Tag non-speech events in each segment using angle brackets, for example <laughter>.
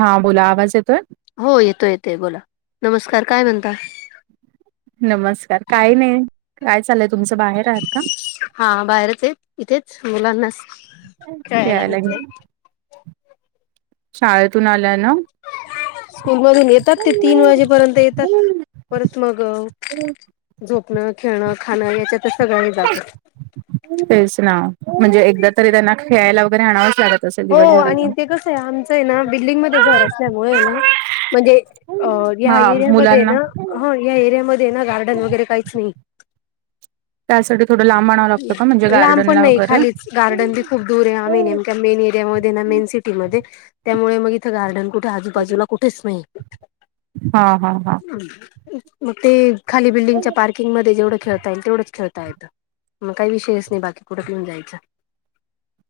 हा बोला, आवाज येतोय? हो येतो येतोय बोला, नमस्कार काय म्हणता? नमस्कार काय नाही, काय चालय तुमचं बाहेर आहात का? हा बाहेरच आहेत इथेच मुलांना खेळायला खेळायला घेऊन घेतलेत. शाळेतून आल्या ना? स्कूलमधून येतात. ते तीन वाजेपर्यंत येतात. परत मग झोपणं, खेळणं, खाणं याच्यात सगळ्यांनी जातं. तेच ना. म्हणजे एकदा तरी त्यांना खेळायला वगैरे आणावंच ला हो. आणि ते कसं आहे आमचं आहे ना बिल्डिंगमध्ये घर असल्यामुळे ना म्हणजे हा या एरियामध्ये मुलांना ना ह या एरियामध्ये ना गार्डन वगैरे काहीच नाही. त्यासाठी थोडं लांब लागतं का म्हणजे लांब पण गार्डनला नाही वगैरे? खालीच गार्डन बी खूप दूर आहे आमीम मेन यामध्ये ना मेन सिटी म त्यामुळे मग इथं गार्डन कुठे आजूबाजूला कुठेच नाही. हा हा हा. मग ते खाली बिल्डिंगच्या पार्किंगमध्ये जेवढं खेळता येईल तेवढंच खेळता येत. मग काही विषयच नाही बाकी कुठे घेऊन जायचा.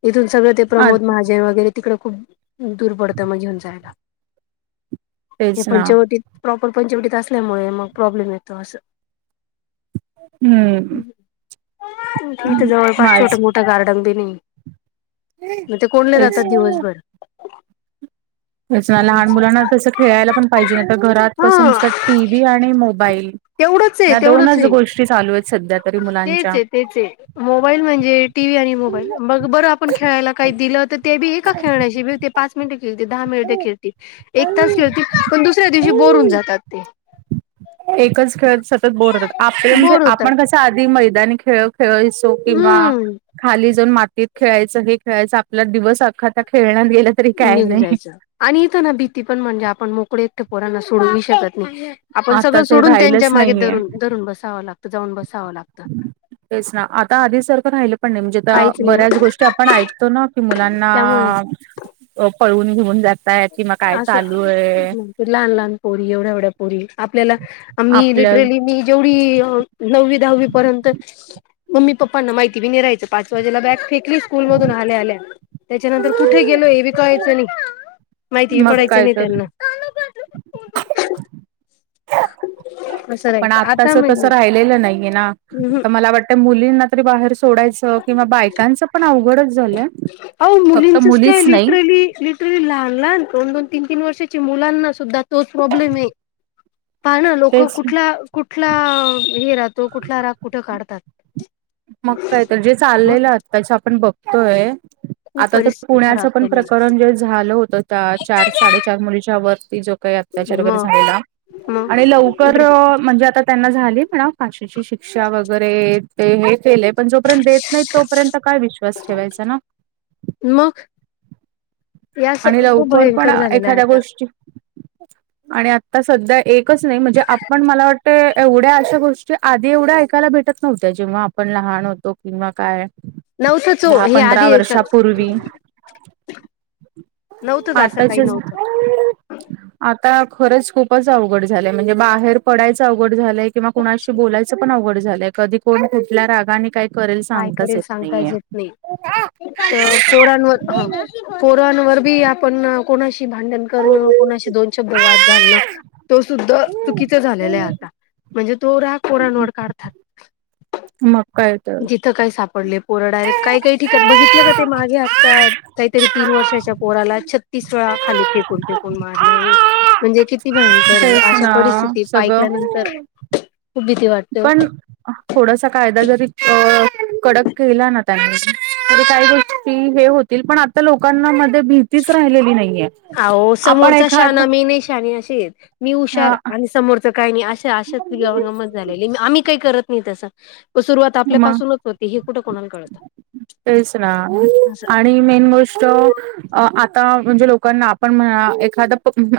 इथून सगळं ते अ प्रमोद महाज वगैरे तिकडं खूप दूर पडतं मग घेऊन जायला. हे तेच ना पंचवटीत प्रॉपर पंचवटीत असल्यामुळे मग प्रॉब्लेम येतो असं. हम्म. इथ जवळपास माझ छोटे-मोठे गार्डन बी नाही. मग ते कोणले तेच जातात दिवसभर‌. लहान मुलांना तसं खेळायला पण पाहिजे नाही तर घरात कसं हा. नुसतं टी व्ही आणि मोबाईल तेवढंच हाय. तेवढ त्याच गोष्टी चालू आहेत. सध्या तरी मुलांच्या. तेचआहे. तेच आहे. मोबाईल म्हणजे टी व्ही आणि मोबाईल मग बरं आपण खेळायला काही दिलं तर ते बी आहे का खेळण्या पाच मिनिटे खेळती दहा मिनिटे खेळती एक तास खेळती पण दुसऱ्या दिवशी बोर होउन जातात ते. एकच खेळ सतत बोर होतात. आपले म्हणजे बोर होतात आपण कस आधी मैदानी खेळ खेळायसो. किंवा हम्म खाली जाऊन मातीत खेळायचं हे खेळायचं आपला दिवस आखा त्या खेळण्यात गेला. तरी काय निघून नाही. जायचं. आणि इथं ना भीती पण म्हणजे आपण मोकळे एकटे पोरांना सोडवू शकत नाही. आपण सगळं आताच सोडून राहिलंच त्यांच्या मागे नाहीये. धरून धरून बसावं लागत. जाऊन बसावं लागतं. तेच ना आता आधी सारखं राहिलं पण नाही. म्हणजे आ काहीच नाही बऱ्याच गोष्टी आपण ऐकतो ना. मुलांना त्यामुळे पळवून घेऊन जातय किं काय चालू आहे. लहान-लहान पोरी एवढ्या एवढ्या पोरी आपल्याला मी आपल्या लिटरली मी जेवढी नववी दहावी पर्यंत मम्मी पप्पांना माहिती बी नि रायं पाच वाजेला बॅग फेकली स्कूल मधून आल्या आल्या. त्याच्यानंतर कुठे गेलो हे बी कलायचं नाही. माहिती बी मग पडायचं काय नाही तर त्यांना. असं पण राहायचं आता आत्ताच तसं म्हणजे राहिलेलं नाहीये ना. आता मला वाटत मुलींना तरी बाहेर सोडायच किंवा बायकांच पण अवघडच झालंय. फक्त मुलीच नाही तरी लहान लहान दोन-दोन, तीन- तीन वर्षाची मुलांना सुद्धा तोच प्रॉब्लेम आहे. पा ना लोक तेच कुठला कुठला हे राहतो कुठला राग कुठं काढतात. मग काय तर जे चाललेलं आ त्याताच्या आपण बघतोय खूप आता ते परिस्थिती पुण्याच खराब पण झालेली प्रकरण जे झालं होत. त्या चार साडेचार मुलीच्या वरती जो काही त्याच्या वगैरे मग झालेला. मग आणि लवकर इकडे म्हणजे आता त्यांना झाली पण फशीेची शिक्षा वगैरे ते केले. पण जोपर्यंत देत नाही तोपर्यंत काय विश्वास ठेवायचा ना? मग या आणि खूप लवकर पण भयंकर झालेला आहे एखाद्या आता गोष्टी <inaudible> आणि आता सध्या एकच नाही. म्हणजे आपण मला वाटते एवढ्या अशा गोष्टी आधी एवढ्या ऐकायला भेटत नव्हत्या जेव्हा आपण लहान होतो. किंवा काय नव्हतंच हो दहा हे पंधरा आधी वर्षापूर्वी <inaudible> नव्हतंच असं काही आतााच्याच नव्हतं आता खरंच खूपच अवघड झालंय. म्हणजे बाहेर पडायचं अवघड झालंय. किंवा कुणाशी बोलायचं पण अवघड झालंय. कधी कोण कुठल्या रागाने काही करेल काय सांगताच करेल येत नाहीय. सांगताच येत नाही तर पोरांवर हो पोरांवर बी आपण कोणाशी भांडण करणं, कोणाशी दोन शब्द वाद घालणं तो सुद्धा चुकीचं झालेला आहे आता. म्हणजे तो राग पोरांवर काढतात. मग काय तर ईथ काही सापडले. पोरं डायरेक्ट काय काय काही ठिकण बघितलं का? ते मागे आता काहीतरी तीन वर्षाच्या पोराला छत्तीस वेळा? खाली फेकून फेकून मारलंय. म्हणजे किती भयं? कर आहे. तेच अशा ना परिस्थिती सगळं ऐकल्यानंतर खूप भीती वाटते पण थोडासा कायदा जरी अ कडक केला ना त्यांनी काही गोष्टी हे होतील. पण आता लोकांना भीतीच राहिलेली नाहीये. अओ आपण समोरचा एखाद शहाना मी नाही शानी. अशी मी हा हुशार आणि समोरच काही नाही. अशी अशत गंमत झालेली आहे. आम्ही काही करत नाही तस सुरुवात आपल्या म पाासूनच होती? हे कुठे कोणाला कळत? नाही मेन गोष्ट अ आता म्हणजे लोकांना आपण म्हणा. एखाद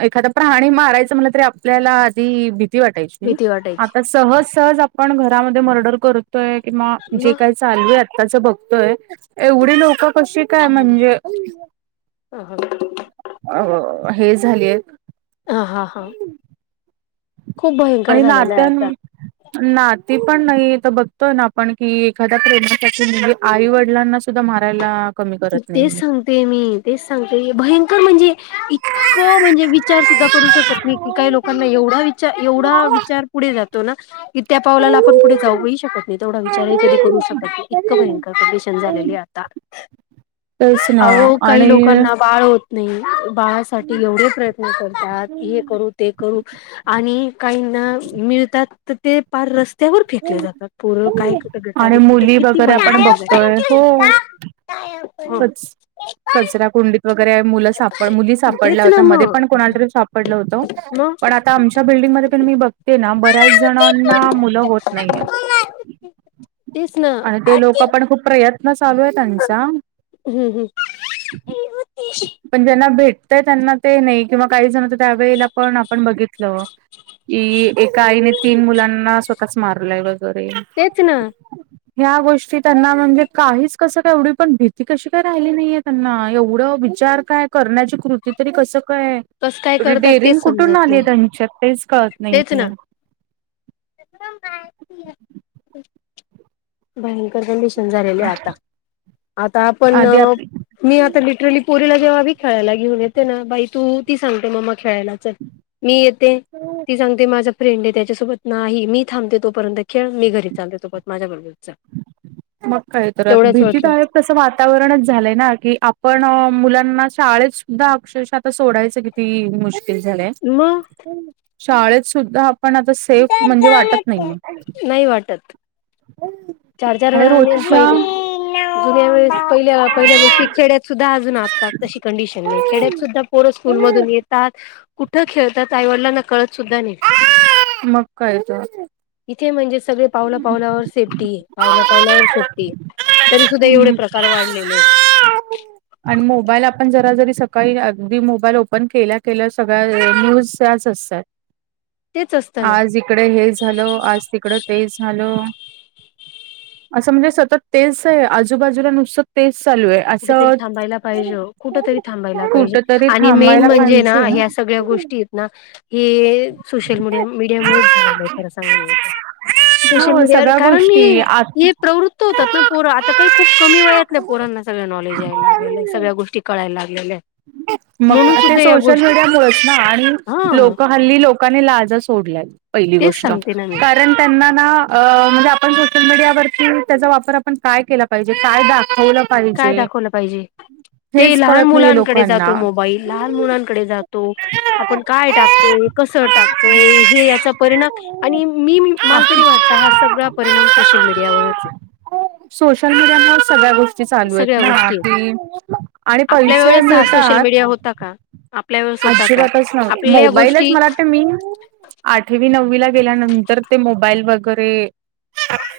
एखाद प्राणी मारायचं म्हणल तरी आप आपल्याला आधी भि भीती वाय भीती आ वाटायची सहज सहज आपण घरामध्ये मर्डर करतोय किंवा जे मग का चालली आत्ताच बघतोय एवढी लोक कशी काय? म्हणजे? ह हां <inaudible> अ हे झालीय. हा हा हा <inaudible> खूप भयंकर झालेला आहे आता. ना ती पण नाही तर बघतोय ना आपण की? एखाद्या प्रेमासाठी म्हणजे? आई वडिलांना सुद्धा मारायला कमी म करत ते नाहीये सांग ते मी तेच सांगते भयंकर म्हणजे? इतकं म्हणजे विचार सुद्धा करू नई. की काही लोकांना एवढा विचार, एवढा विचार पुढे जातो ना की त्या पावलाला आपण पुढे जाऊही शकत नाही? तेवढा विचारही की करू शकत नाही? इतकी भयंकर कंडिशन झालेली आहे. आता <inaudible> तेच ना अहो काही आणि लोकांना बाळ होत नाही बाळासाठी एवढे प्रयत्न करतात. हे करु ते करू आणि काही ना मिळतात. तर ते पार रस्त्यावर फेकले जातात? पोर काय कुठं आणि गटारीत, कुठं मुली किती वगैरे आपण भयंकर बघतोय हो काय? <inaudible> कच कचरा कुंडीत वगैरे मुलं सापड मुली सापडल्या तेच ना होत्या. मध्ये पण मग कोणाला तरी सापडलं होतं. मग पण आता आमच्या बिल्डिंगमध्ये पण मी बघते ना? बऱ्याच जणांना मुलं होत नाहीयेत. तेच ना आणि ते लोक पण खूप प्रयत्न चालू आहे. त्यांचा हम्म हम्म. पण ज्यांना भेटतय त्यांना ते नाय किंवा काही जणच्यात त्यावेळेला पण आपण बघितलं की एका आईने तीन मुलांना स्व तःच मारलय वगैरे. तेच ना. ह्या गोष्टी त्यांना म्हणजे काहीच कसं का एवढी पण भी ती कशी काय राहिली नाहीये त्यांना एवढं विचार काय करण्याची कृती तरी कस काय कस काय करतात डेअरिंग तेच कुठून समजत आली आहे नाही त्यांच्यात तेच कळत तेच नाहीये. ना <unintelligible> भयंकर झालेले आता. आता आपण आधी आप मी आता लिटरली पोरीला जेव्हा बी खेळायला घेऊन येते ना बाई तू ती सांगते मम्मा खेळायला चल, मी येते ती सांगते माझं फ्रेंड ए त्याच्यासोबत नाही मी थांबते तोपर्यंत खेळ, मी घरी चालले तू पण माझ्याबरोबर चल. मग काय तर आता तेवढ्याच वेळ खेळ भीतीदायक तसं वातावरणच झालंय ना की आपण मुलांना शाळेत सुद्धा अक्षरशा आता सोडायचं की ती मुश्किल झालय. म. शाळेत सुद्धा पण आता सेफ म्हणजे वाटत नाहीये. नाही वाटत चार चार आणि वेळाने रोजच्या पहिले जुन्या वेळेस पहिल्या पहिल्या गोष्टी खेड्यात सुद्धा अजून आता आता तशी कंडिशन नाय. खेड्यात सुद्धा पोर स्कूल मधून येतात कुठं खेळतात आईवडिलांना कळत सुद्धा नाय. मग कळ तर. इथे म्हणजे सगळे पावला पावलावर सेफ्टी. आहे पावला पावलावर सेफ्टी तरी सुद्धा एवढे हम्म. प्रकार वाढलेले ए. आणि मोबाईल आपण जरा जरी सकाळी अगदी मोबाईल ओपन केल्या केल्या सगळ्या न्यूज त्याच असतात. तेच असतं ना आज इकडे हे झाल, आज तिकडं ते झाल. असं म्हणजे सतत तेच आय आजूबाजूला नुसतं तेच चालू आय. कुठेतरी थांबायला पाहिजे ओ, कुठ तरी थांबायला कुठ पाहिजे तरी आणि मेन थांबायला म्हणजे ना पाहिजे. ह्या सगळ्या गो ष्टी एत ना हे सोशल मीडिया मुळेच झालेलं आय खर सांगायाला गेलं तर. सोशल हो मीडिया सगळ्या कारण गोष्टी आत हे प्रवृत्त होतात ना पोरं आता काही खूप कमी वयातल्या पोरांना सगळ नॉलेज यायला लागेलंय सगळ्या गोष्टी कळायला लागलेल्या आय. मग ते सोशल मीडिया मुळेच ना आणि हा लोक हल्ली लोक कांनी लाजा सोडल्यात पहिली तेच गोष्ट. सांगते ना मी कारण त्यांना ना अ म्हणजे आपण सोशल मीडियावरती त्याचा वापर आपण काय केला पाहिजे काय दाखवल काय दाखवलं पाहिजे ते लहान कळत नाहीये मुलांनक डे -जातो लोकांना मोबाईल लहान मुलांकडे जातो. आपण काय टाकतोय कसं टाकतोय हे याचा परिणाम आणि मी मला तरी वाटत हा सगळा परिणाम सोशल मीडियावरच ए. सोशल मीडियामुळ सगळ्या गोष्टी ची चालू आयत सगळ्या ना गोष्टी आहेत ते आणि आपल्या पैसे वेळेस मिळ हा सोशल मीडिया होता का? आपल्या वेळेस होता का अजिबातच नव्हता. आपल्याला या मोबाईलच गोष्टी मला वाटतं मी आठवी नववीला गेल्यानंतर ते मोबाईल वगैरे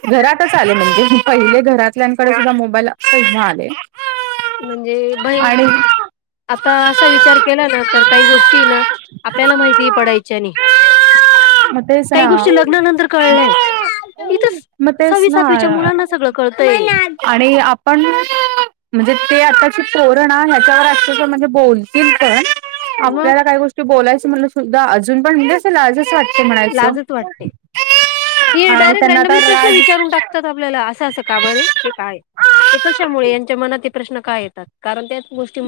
घरातच आले, म्हणजे पहिले घरातल्यांकडे सुद्धा मोबाईल पहिला आले. म्हणजे <inaudible> बाई आणि आता असा विचार केला ना, तर काही गोष्टी ना आपल्याला माहिती पडायच्या आणि मग तेच काही ना गोष्टी लग्नानंतर कळलंय इथ मग तेच सववी, ना सातवीच्या मुलांना सगळं कळतय. आणि आपण म्हणजे ते आताची <inaudible> परण ह्याच्यावर अ म्हणजे. बोलतील पण. मग आपल्याला काही गोष्टी बोलायचं म्हटलं सुद्धा अजून <inaudible> पणसेलजं वाट ते म्हणायचं लाजच वाटते. हे आणि डायरेक्ट त्यांना आता रँडमली प्रश्न राज विचारून टाकतात आपल्याला असं असं का बर आहे. हे काय ते कशामुळे यांच्या मनात प्रश्न काय येतात. कारण त्या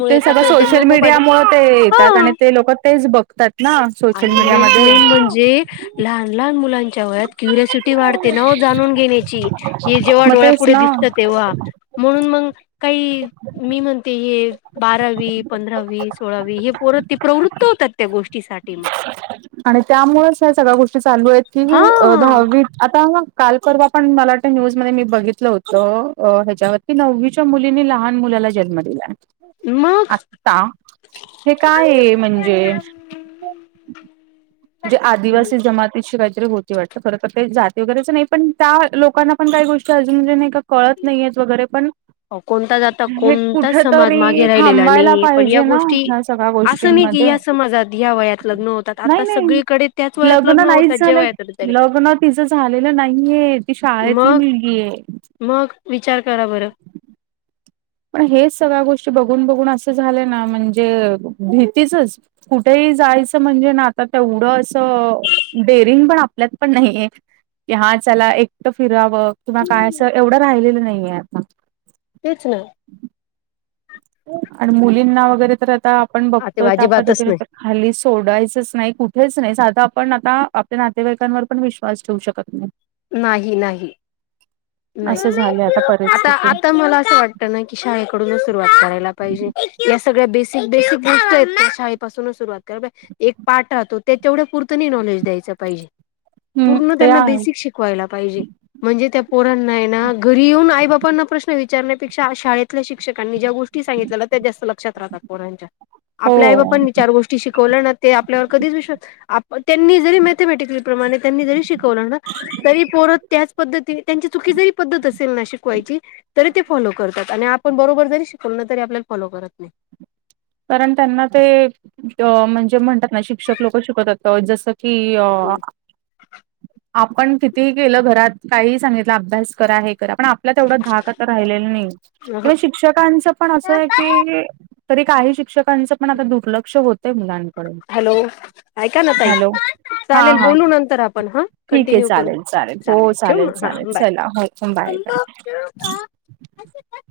ते सगळं सोशल मीडिया मु ते येतात हा आणि ते लोक तेच बघतात ना. सोशल आणि मीडिया मेन मध्ये <inaudible> लहान लह मुलांच्या व क्युस वाढते ना जाणून घेण्याची हे जेव्हा मग तेच डोळ्यापुढे ना. दिसत तेव्हा. म्हणून मग काही मी म्हणते हे बारावी, पंधरावी, सोळावी हे प्रवृत्त होतात त्या गोष्टीसाठी मग आणि त्यामुळेच ह्या सगळ्या गोष्टी चालू आहेत की हा दहावी आता काल परवा पण मला वाटतं न्यूज मध्ये मी बघितलं होतं ह्याच्यावर की नववीच्या मुलीनी लहान मुलाला जन्म दिलाय. मग आता हे <inaudible> काय म्हणजे <inaudible> ण जे आदिवासी जमाती शिवाय <inaudible> वाटर जाते वगैरेच नाही पण त्या लोकांना पण काही गोष्टी अजून नाही का कळत नाहीयेत वगैरे पण हो कोणता <inaudible> ज आाता हे कुठ कोणताच समाज तरी मागे राहिलेला थांबायला नाही. पण या पाहिजे ना गोष्टी ह्या सगळ्या असं नाही की गोष्टींमध्ये या मजात ह्या वयात लग्न होतात नाही, आता नाही सगळीकडे त्याच वयात लग्न होतात नाहीच जे झालं. वयात लग्न तिचं झालेलं नाहीये. ती शाळेतली मग मुलगी आहे. मग विचार करा बरं. पण हेच सगळ्या गोष्टी बघून, बघून असं झाले ना म्हणजे भीतीचच कुठेही जायचं म्हणजे ना, आता तेवढं असं डेरिंग पण आपल्यात पण <inaudible> नाहीे. की हा त्याला एकटं फिरावं किंवा काय असं एवढं राहिलेलं नाहीये आता तेच ना आणि मुलींना वगैरे तर आता आपण बघतोय आता त्या अजिबातच पद्धतीने नाही तर हाली सोडायचंच नाही कुठेच नाही. साधा आपण आता आपल्या नातेवाईकांवर पण विश्वास ठेवू शकत नाही. नाही, नाही, नाही असं झालंय आता परिस्थिती आता मला असं वाटत क शाळेकडूनच सुरुवात करायला पाजे <inaudible> सगळ्या बेसिक, बेसिक गोष्ट शाळेत पासूनच सुरुवात करा एक पाठ राहतो. त्याच्यावढं पुूर्त नॉलेज द्यायच पाहिजे. हम्म पूर्ण ते त्यांना आहे बेसिक शिक <inaudible> जे म्हणजे. त्या पोरां घरी येऊन आई बाांना प्रश्न. विचारण्यापेक्षा शाळेतल्या शिक्षकांनी ज्या गोष्टी सांगितल्या त्या जास्त लक्षात राहतात कोणाच्या आपल्या आई हो बापांनी चार गोष्टी शिकवल्या ना ते आपल्यावर कधीच <inaudible> विश त्यांनी जरी <inaudible> मथमट प्र त्यांनी जरी शिकवलं तरी <inaudible> परत त्याच पद्धती त्यांची चुकी जरी पद्धत असेल ना शिकवायची तरी ते फॉलो करतात आणि आपण बरोबर जरी शिकवल ना, तरी आपल्याला फॉलो करत नाही. कारण त्यांना ते त म्हणजे म्हणतात ना शिक्षक लोक शिकवतात जसं की अं आपण कितीही केलं घरात, काहीही सांगितलं अभ्यास करा हे करा पण आ आपला तेवढा धाक राहिलेला नाही पण अहं. शिक्षकांच पण असयकी तरी काही शिक्षकांच पण आता दुर्लक्ष होतंय मुलांकडून हॅलो ऐका ना ताई हा चालेल हा बोलू नंतर आपण हा ठीक आहे कंटिन्यू करू, चालेल हो चालेल ठेव मग चालेल हां बाय. चला हो बाय बाय <inaudible>